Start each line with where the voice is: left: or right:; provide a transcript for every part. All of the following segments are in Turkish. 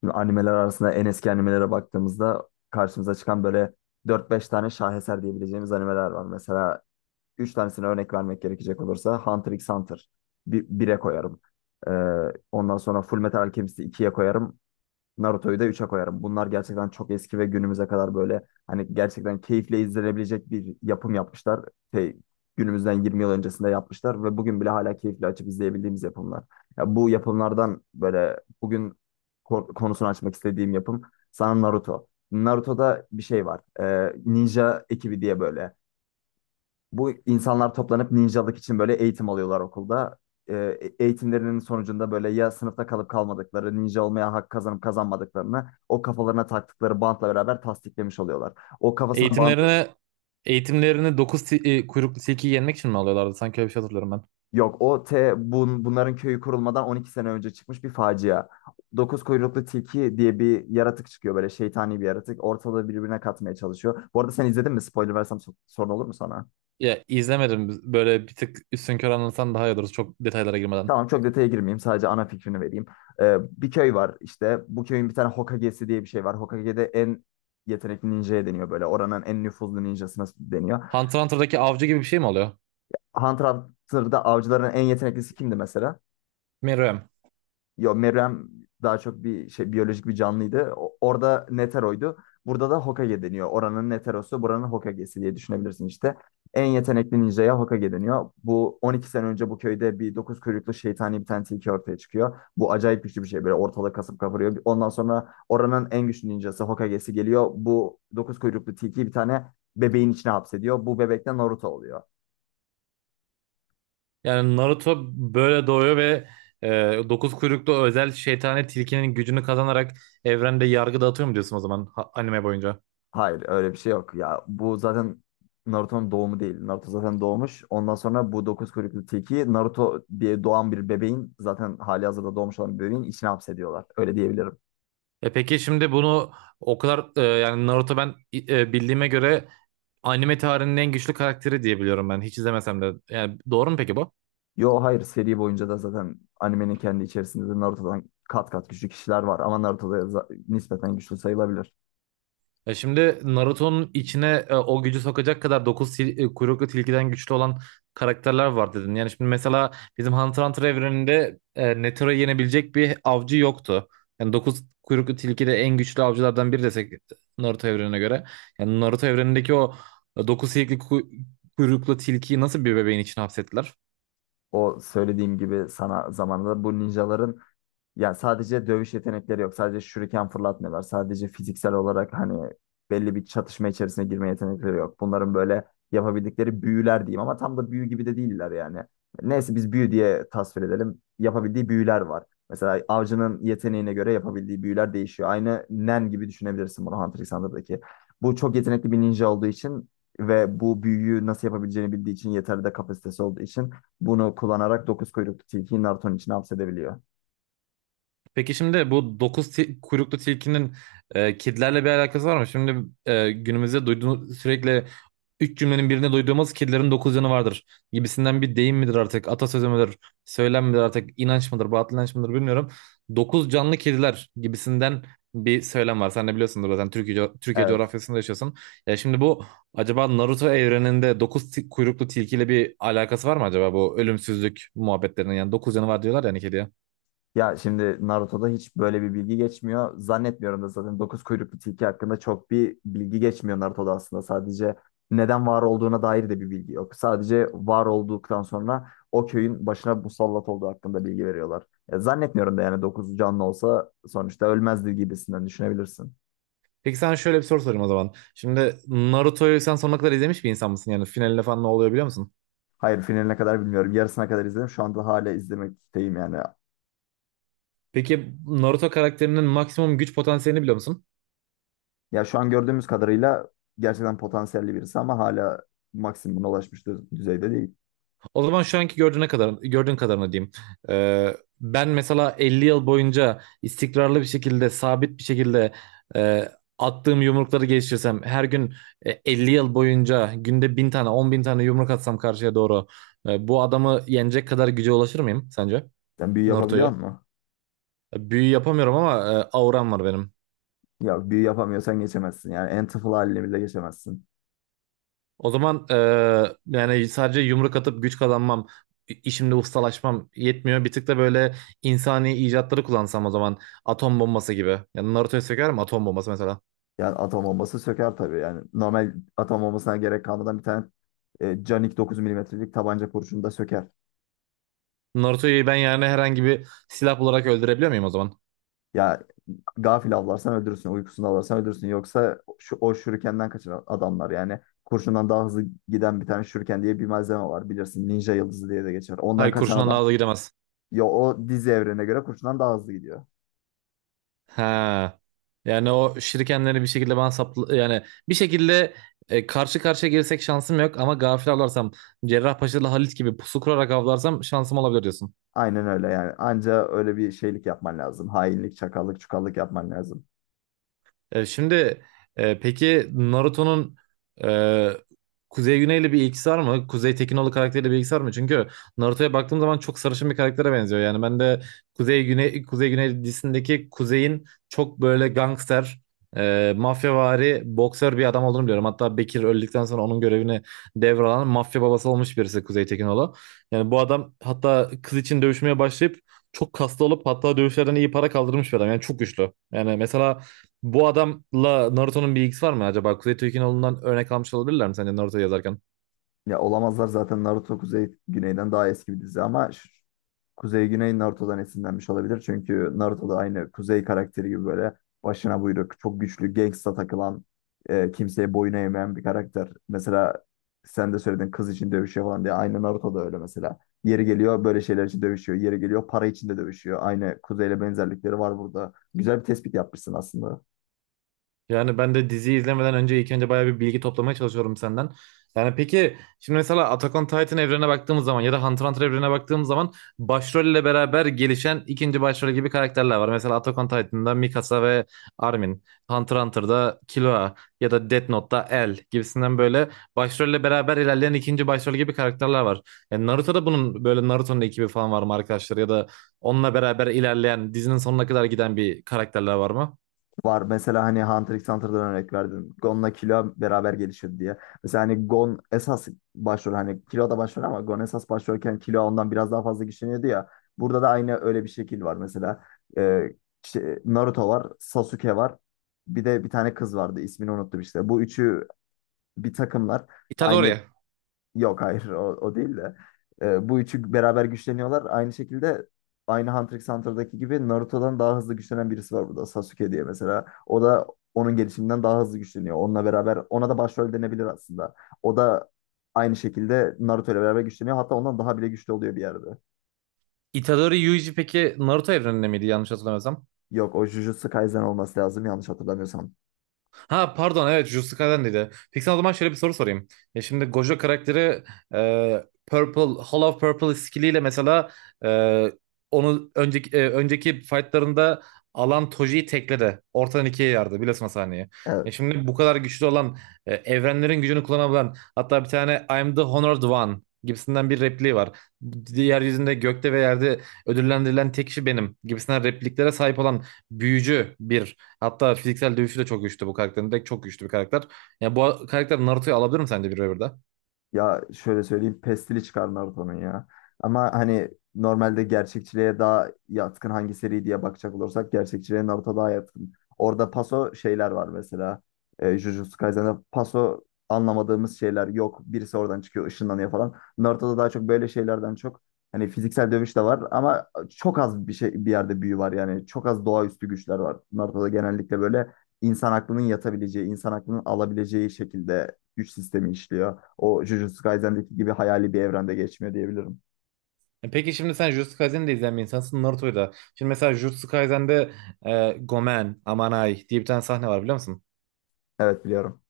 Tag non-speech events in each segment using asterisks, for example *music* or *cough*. left: Şimdi animeler arasında en eski animelere baktığımızda karşımıza çıkan böyle dört beş tane şaheser diyebileceğimiz animeler var. Mesela 3 tanesine örnek vermek gerekecek olursa Hunter x Hunter bir, 1'e koyarım. Ee, ondan sonra Fullmetal Alchemist'i 2'ye koyarım. Naruto'yu da 3'e koyarım. Bunlar gerçekten çok eski ve günümüze kadar böyle hani gerçekten keyifle izlenebilecek bir yapım yapmışlar. Şey, günümüzden 20 yıl öncesinde yapmışlar ve bugün bile hala keyifle açıp izleyebildiğimiz yapımlar. Ya bu yapımlardan böyle bugün konusunu açmak istediğim yapım sana Naruto. Naruto'da bir şey var. Ninja ekibi diye böyle. Bu insanlar toplanıp ninjalık için böyle eğitim alıyorlar okulda. Ee, eğitimlerinin sonucunda böyle ya sınıfta kalıp kalmadıkları, ninja olmaya hak kazanıp kazanmadıklarını o kafalarına taktıkları bantla beraber tasdiklemiş oluyorlar. O kafasına bant
right: Eğitimlerine eğitimlerini 9 kuyruklu tilkiyi yenmek için mi alıyorlardı? Sanki öyle bir şey hatırlıyorum ben.
left: yok. Bunların köyü kurulmadan 12 sene önce çıkmış bir facia. Dokuz kuyruklu tilki diye bir yaratık çıkıyor böyle şeytani bir yaratık. Ortalığı birbirine katmaya çalışıyor. Bu arada sen izledin mi? Spoiler versem sorun olur mu sana?
right: Ya izlemedim. Böyle bir tık üstünkör anlatsan daha iyi olur. Çok detaylara girmeden.
left: Tamam çok detaya girmeyeyim. Sadece ana fikrini vereyim. Bir köy var işte. Bu köyün bir tane Hokage'si diye bir şey var. Hokage'de en yetenekli ninja'ya deniyor böyle. Oranın en nüfuzlu ninjasına deniyor.
right: Hunter x Hunter'daki avcı gibi bir şey mi oluyor?
left: Hunter x Hunter'da avcıların en yeteneklisi kimdi mesela?
right: Meruem.
left: Yo Meruem daha çok bir şey biyolojik bir canlıydı. Orada Netero'ydu. Burada da Hokage deniyor. Oranın Netero'su, buranın Hokage'si diye düşünebilirsin işte. En yetenekli ninja'ya Hokage deniyor. Bu 12 sene önce bu köyde bir dokuz kuyruklu şeytani bir tane tilki ortaya çıkıyor. Bu acayip güçlü bir şey böyle ortalığı kasıp kavuruyor. Ondan sonra oranın en güçlü ninjası Hokage'si geliyor. Bu dokuz kuyruklu tilkiyi bir tane bebeğin içine hapsediyor. Bu bebek de Naruto oluyor.
right: Yani Naruto böyle doğuyor ve e, 9 kuyruklu özel şeytani tilkinin gücünü kazanarak evrende yargı dağıtıyor mu diyorsun o zaman anime boyunca?
left: Hayır öyle bir şey yok. Ya bu zaten Naruto'nun doğumu değil. Naruto zaten doğmuş. Ondan sonra bu dokuz kuyruklu tilkiyi Naruto diye doğan bir bebeğin zaten hali hazırda doğmuş olan bir bebeğin içine hapsediyorlar. Öyle diyebilirim.
right: Peki şimdi bunu o kadar yani Naruto ben bildiğime göre anime tarihinin en güçlü karakteri diye biliyorum ben hiç izlemesem de. Yani doğru mu peki bu?
left: Yo hayır seri boyunca da zaten animenin kendi içerisinde de Naruto'dan kat kat güçlü kişiler var. Ama Naruto da nispeten güçlü sayılabilir.
right: Ya şimdi Naruto'nun içine o gücü sokacak kadar 9 kuyruklu tilkiden güçlü olan karakterler var dedin. Yani şimdi mesela bizim Hunter x Hunter evreninde Netero'yu yenebilecek bir avcı yoktu. Yani 9 kuyruklu tilki de en güçlü avcılardan biri desek Naruto evrenine göre. Yani Naruto evrenindeki o 9 kuyruklu tilkiyi nasıl bir bebeğin içine hapsettiler?
left: O söylediğim gibi sana zamanında bu ninjaların. Ya sadece dövüş yetenekleri yok. Sadece şuriken fırlatmıyorlar. Sadece fiziksel olarak hani belli bir çatışma içerisine girme yetenekleri yok. Bunların böyle yapabildikleri büyüler diyeyim ama tam da büyü gibi de değiller yani. Neyse biz büyü diye tasvir edelim. Yapabildiği büyüler var. Mesela avcının yeteneğine göre yapabildiği büyüler değişiyor. Aynı Nen gibi düşünebilirsin bunu Hunter x Hunter'daki. Bu çok yetenekli bir ninja olduğu için ve bu büyüyü nasıl yapabileceğini bildiği için yeterli de kapasitesi olduğu için bunu kullanarak dokuz kuyruklu tilkiyi Naruto'nun içine hapsedebiliyor.
right: Peki şimdi bu kuyruklu tilkinin kedilerle bir alakası var mı? Şimdi günümüzde duyduğumuz sürekli üç cümlenin birinde duyduğumuz kedilerin dokuz canı vardır gibisinden bir deyim midir artık, atasözü müdür, söylem midir artık, inanç mıdır, batıl inanç mıdır bilmiyorum. Dokuz canlı kediler gibisinden bir söylem var. Sen de biliyorsundur zaten Türkiye
left: Evet.
right: coğrafyasında yaşıyorsun. Ya şimdi bu acaba Naruto evreninde kuyruklu tilkiyle bir alakası var mı acaba bu ölümsüzlük muhabbetlerinin? Yani dokuz canı var diyorlar yani kediye.
left: Ya şimdi Naruto'da hiç böyle bir bilgi geçmiyor. Zannetmiyorum da zaten dokuz kuyruklu tilki hakkında çok bir bilgi geçmiyor Naruto'da aslında. Sadece neden var olduğuna dair de bir bilgi yok. Sadece var olduktan sonra o köyün başına musallat olduğu hakkında bilgi veriyorlar. Ya zannetmiyorum da yani dokuz canlı olsa sonuçta ölmezdi gibisinden düşünebilirsin.
right: Peki sana şöyle bir soru sorayım o zaman. Şimdi Naruto'yu sen sonuna kadar izlemiş bir insan mısın? Yani finaline falan ne oluyor biliyor musun?
left: Hayır finaline kadar bilmiyorum. Yarısına kadar izledim. Şu anda hala izlemekteyim yani.
right: Peki Naruto karakterinin maksimum güç potansiyelini biliyor musun?
left: Ya şu an gördüğümüz kadarıyla gerçekten potansiyelli birisi ama hala maksimuma ulaşmış düzeyde değil.
right: O zaman şu anki gördüğüne kadar, gördüğün kadarını diyeyim. Ben mesela 50 yıl boyunca istikrarlı bir şekilde, sabit bir şekilde e, attığım yumrukları geliştirsem, her gün 50 yıl boyunca günde 1.000 tane, 10.000 tane yumruk atsam karşıya doğru, bu adamı yenecek kadar güce ulaşır mıyım sence?
left: Sen büyü yapabiliyor
right: Naruto'yu?
left: musun?
right: Büyü yapamıyorum ama auram var benim.
left: Ya büyü yapamıyorsan geçemezsin. Yani en tıfıl haline bile geçemezsin.
right: O zaman yani sadece yumruk atıp güç kazanmam, işimde ustalaşmam yetmiyor. Bir tık da böyle insani icatları kullansam o zaman atom bombası gibi. Yani Naruto'yu sökerim atom bombası mesela.
left: Yani atom bombası söker tabii. Yani normal atom bombasına gerek kalmadan bir tane canik 9 milimetrelik tabanca kurşunu da söker.
right: Naruto'yu ben yani herhangi bir silah olarak öldürebiliyor muyum o zaman?
left: Ya gafil avlarsan öldürürsün, uykusunu avlarsan öldürürsün. Yoksa şu, o şurikenden kaçan adamlar yani kurşundan daha hızlı giden bir tane şuriken diye bir malzeme var bilirsin. Ninja yıldızı diye de geçer. Ondan
right: Hayır
left: kaçan
right: kurşunla
left: adam
right: daha da gidemez.
left: ya o dizi evrene göre kurşundan daha hızlı gidiyor.
right: Ha. Yani o şirikenleri bir şekilde bana saplı yani bir şekilde karşı karşıya girsek şansım yok ama gafil avlarsam Cerrahpaşa'lı Halit gibi pusu kurarak avlarsam şansım olabilir diyorsun.
left: Aynen öyle yani. Anca öyle bir şeylik yapman lazım. Hainlik, çakallık, çukallık yapman lazım.
right: E, şimdi peki Naruto'nun e, Kuzey Güney'le bir ilgisi var mı? Kuzey Tekinoğlu karakteriyle bir ilgisi var mı? Çünkü Naruto'ya baktığım zaman çok sarışın bir karaktere benziyor. Yani ben de Kuzey Güney dizisindeki Kuzey'in çok böyle gangster, mafyavari, boksör bir adam olduğunu biliyorum. Hatta Bekir öldükten sonra onun görevini devralan mafya babası olmuş birisi Kuzey Tekinoğlu. Yani bu adam hatta kız için dövüşmeye başlayıp çok kaslı olup hatta dövüşlerden iyi para kaldırmış bir adam. Yani çok güçlü. Yani mesela bu adamla Naruto'nun bir ilgisi var mı acaba? Kuzey Türk'ün oğlundan örnek almış olabilirler mi sence Naruto yazarken?
left: Ya olamazlar zaten Naruto Kuzey Güney'den daha eski bir dizi ama Kuzey Güney Naruto'dan esinlenmiş olabilir. Çünkü Naruto'da aynı Kuzey karakteri gibi böyle başına buyruk, çok güçlü, gangsta takılan, kimseye boyun eğmeyen bir karakter. Mesela sen de söyledin kız için dövüşüyor falan diye. Aynı Naruto'da öyle mesela. Yeri geliyor böyle şeyler için dövüşüyor. Yeri geliyor para için de dövüşüyor. Aynı Kuzey'le benzerlikleri var burada. Güzel bir tespit yapmışsın aslında.
right: Yani ben de diziyi izlemeden önce ilk önce bayağı bir bilgi toplamaya çalışıyorum senden. Yani peki şimdi mesela Attack on Titan evrene baktığımız zaman ya da Hunter x Hunter evrene baktığımız zaman başrolle beraber gelişen ikinci başrol gibi karakterler var. Mesela Attack on Titan'da Mikasa ve Armin, Hunter x Hunter'da Killua ya da Death Note'da L gibisinden böyle başrolle beraber ilerleyen ikinci başrol gibi karakterler var. Yani Naruto'da bunun böyle Naruto'nun ekibi falan var mı arkadaşlar ya da onunla beraber ilerleyen dizinin sonuna kadar giden bir karakterler var mı?
left: Var. Mesela hani Hunter x Hunter'dan örnek verdin. Gon'la Killua beraber gelişir diye. Mesela hani Gon esas başrol hani Killua da başrol ama Gon esas başrolken Killua ondan biraz daha fazla güçleniyordu ya. Burada da aynı öyle bir şekil var mesela. Ee, Naruto var, Sasuke var. Bir de bir tane kız vardı. İsmini unuttum işte. Bu üçü bir takımlar.
right: Itadori.
left: Aynı Yok hayır o değil de. Bu üçü beraber güçleniyorlar. Aynı şekilde aynı Hunter x Hunter'daki gibi Naruto'dan daha hızlı güçlenen birisi var burada. Sasuke diye mesela. O da onun gelişiminden daha hızlı güçleniyor. Onunla beraber ona da başrol denebilir aslında. O da aynı şekilde Naruto ile beraber güçleniyor. Hatta ondan daha bile güçlü oluyor bir yerde.
right: Itadori Yuji peki Naruto evreninde miydi yanlış hatırlamıyorsam?
left: Yok o Jujutsu Kaisen olması lazım yanlış hatırlamıyorsam.
right: Ha pardon evet Jujutsu Kaisen'deydi. Peki sana o zaman şöyle bir soru sorayım. Ya şimdi Gojo karakteri Purple, Hall of Purple skilliyle mesela e, onu önceki fightlarında alan Toji'yi tekledi. Ortadan ikiye yardı biliyorsun o sahneyi. Ya
left: Evet.
right: şimdi bu kadar güçlü olan evrenlerin gücünü kullanabilen hatta bir tane I'm the Honored One gibisinden bir repliği var. Yeryüzünde gökte ve yerde ödüllendirilen tek kişi benim gibisinden repliklere sahip olan büyücü bir. Hatta fiziksel dövüşü de çok güçlü bu karakterin. Direkt çok güçlü bir karakter. Yani bu karakter Naruto'yu alabilir mi sence bir revirde?
left: Ya şöyle söyleyeyim pestili çıkar Naruto'nun ya. Ama hani normalde gerçekçiliğe daha yatkın hangi seri diye bakacak olursak gerçekçiliğe Naruto daha yatkın. Orada paso şeyler var mesela. E, Jujutsu Kaisen'de paso anlamadığımız şeyler yok. Birisi oradan çıkıyor ışınlanıyor falan. Naruto'da daha çok böyle şeylerden çok hani fiziksel dövüş de var ama çok az bir şey bir yerde büyü var yani. Çok az doğaüstü güçler var. Naruto'da genellikle böyle insan aklının yatabileceği, insan aklının alabileceği şekilde güç sistemi işliyor. O Jujutsu Kaisen'deki gibi hayali bir evrende geçmiyor diyebilirim.
right: Peki şimdi sen Jujutsu Kaisen'i de izleyen bir insansın Naruto'yu da. Şimdi mesela Jujutsu Kaisen'de Gomen, Amanai diye bir tane sahne var biliyor musun?
left: Evet biliyorum.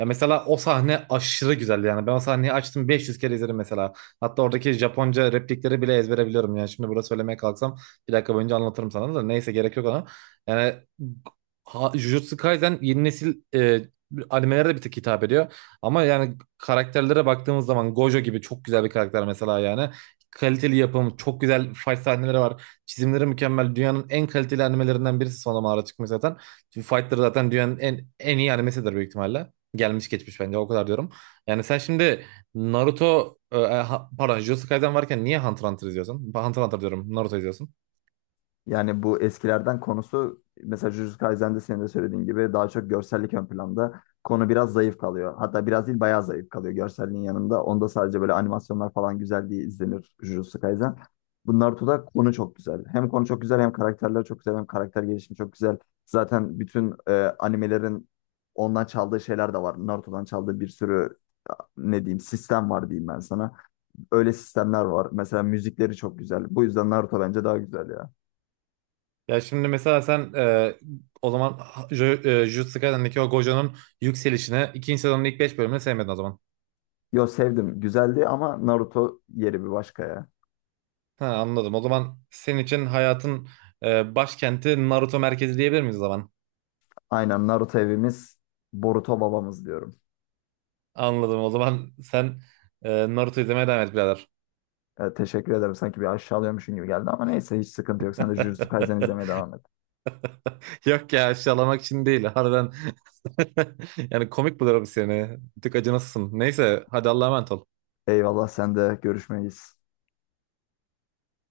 right: Ya mesela o sahne aşırı güzeldi yani. Ben o sahneyi açtım 500 kere izlerim mesela. Hatta oradaki Japonca replikleri bile ezbere biliyorum yani. Şimdi burada söylemeye kalksam bir dakika boyunca anlatırım sana da. Neyse gerek yok ona. Yani ha, Jujutsu Kaisen yeni nesil animelere de bir tık hitap ediyor. Ama yani karakterlere baktığımız zaman Gojo gibi çok güzel bir karakter mesela yani. Kaliteli yapım, çok güzel fight sahneleri var. Çizimleri mükemmel. Dünyanın en kaliteli animelerinden birisi son zamanlarda çıkmış zaten. Fightları zaten dünyanın en iyi animesidir büyük ihtimalle gelmiş geçmiş bence o kadar diyorum. Yani sen şimdi Naruto e, e, ha- pardon Jujutsu Kaisen varken niye Hunter x Hunter izliyorsun? Hunter x Hunter diyorum Naruto izliyorsun.
left: Yani bu eskilerden konusu mesela Jujutsu Kaisen'de senin de söylediğin gibi daha çok görsellik ön planda. Konu biraz zayıf kalıyor. Hatta biraz değil bayağı zayıf kalıyor görselliğin yanında. Onda sadece böyle animasyonlar falan güzel diye izlenir Jujutsu Kaisen. Bu Naruto'da konu çok güzel. Hem konu çok güzel hem karakterler çok güzel hem karakter gelişimi çok güzel. Zaten bütün animelerin ondan çaldığı şeyler de var. Naruto'dan çaldığı bir sürü ne diyeyim sistem var diyeyim ben sana. Öyle sistemler var. Mesela müzikleri çok güzel. Bu yüzden Naruto bence daha güzel ya.
right: Ya şimdi mesela sen o zaman Jujutsu Kaisen'deki o Gojo'nun yükselişini ikinci sezonun ilk 5 bölümünü sevmedin o zaman.
left: Yo sevdim. Güzeldi ama Naruto yeri bir başka ya.
right: Ha, anladım. O zaman senin için hayatın başkenti Naruto merkezi diyebilir miyiz o zaman?
left: Aynen Naruto evimiz, Boruto babamız diyorum.
right: Anladım. O zaman sen Naruto izlemeye devam et birader.
left: Evet, teşekkür ederim. Sanki bir aşağılıyormuşum gibi geldi ama neyse hiç sıkıntı yok. Sen de Jujutsu Kaisen izlemeye
right: *laughs*
left: devam et.
right: Yok ya aşağılamak için değil. Harbiden *laughs* yani komik buluyorum seni. Bir tık acınasın. Neyse hadi Allah'a emanet ol.
left: Eyvallah sen de görüşmeyiz.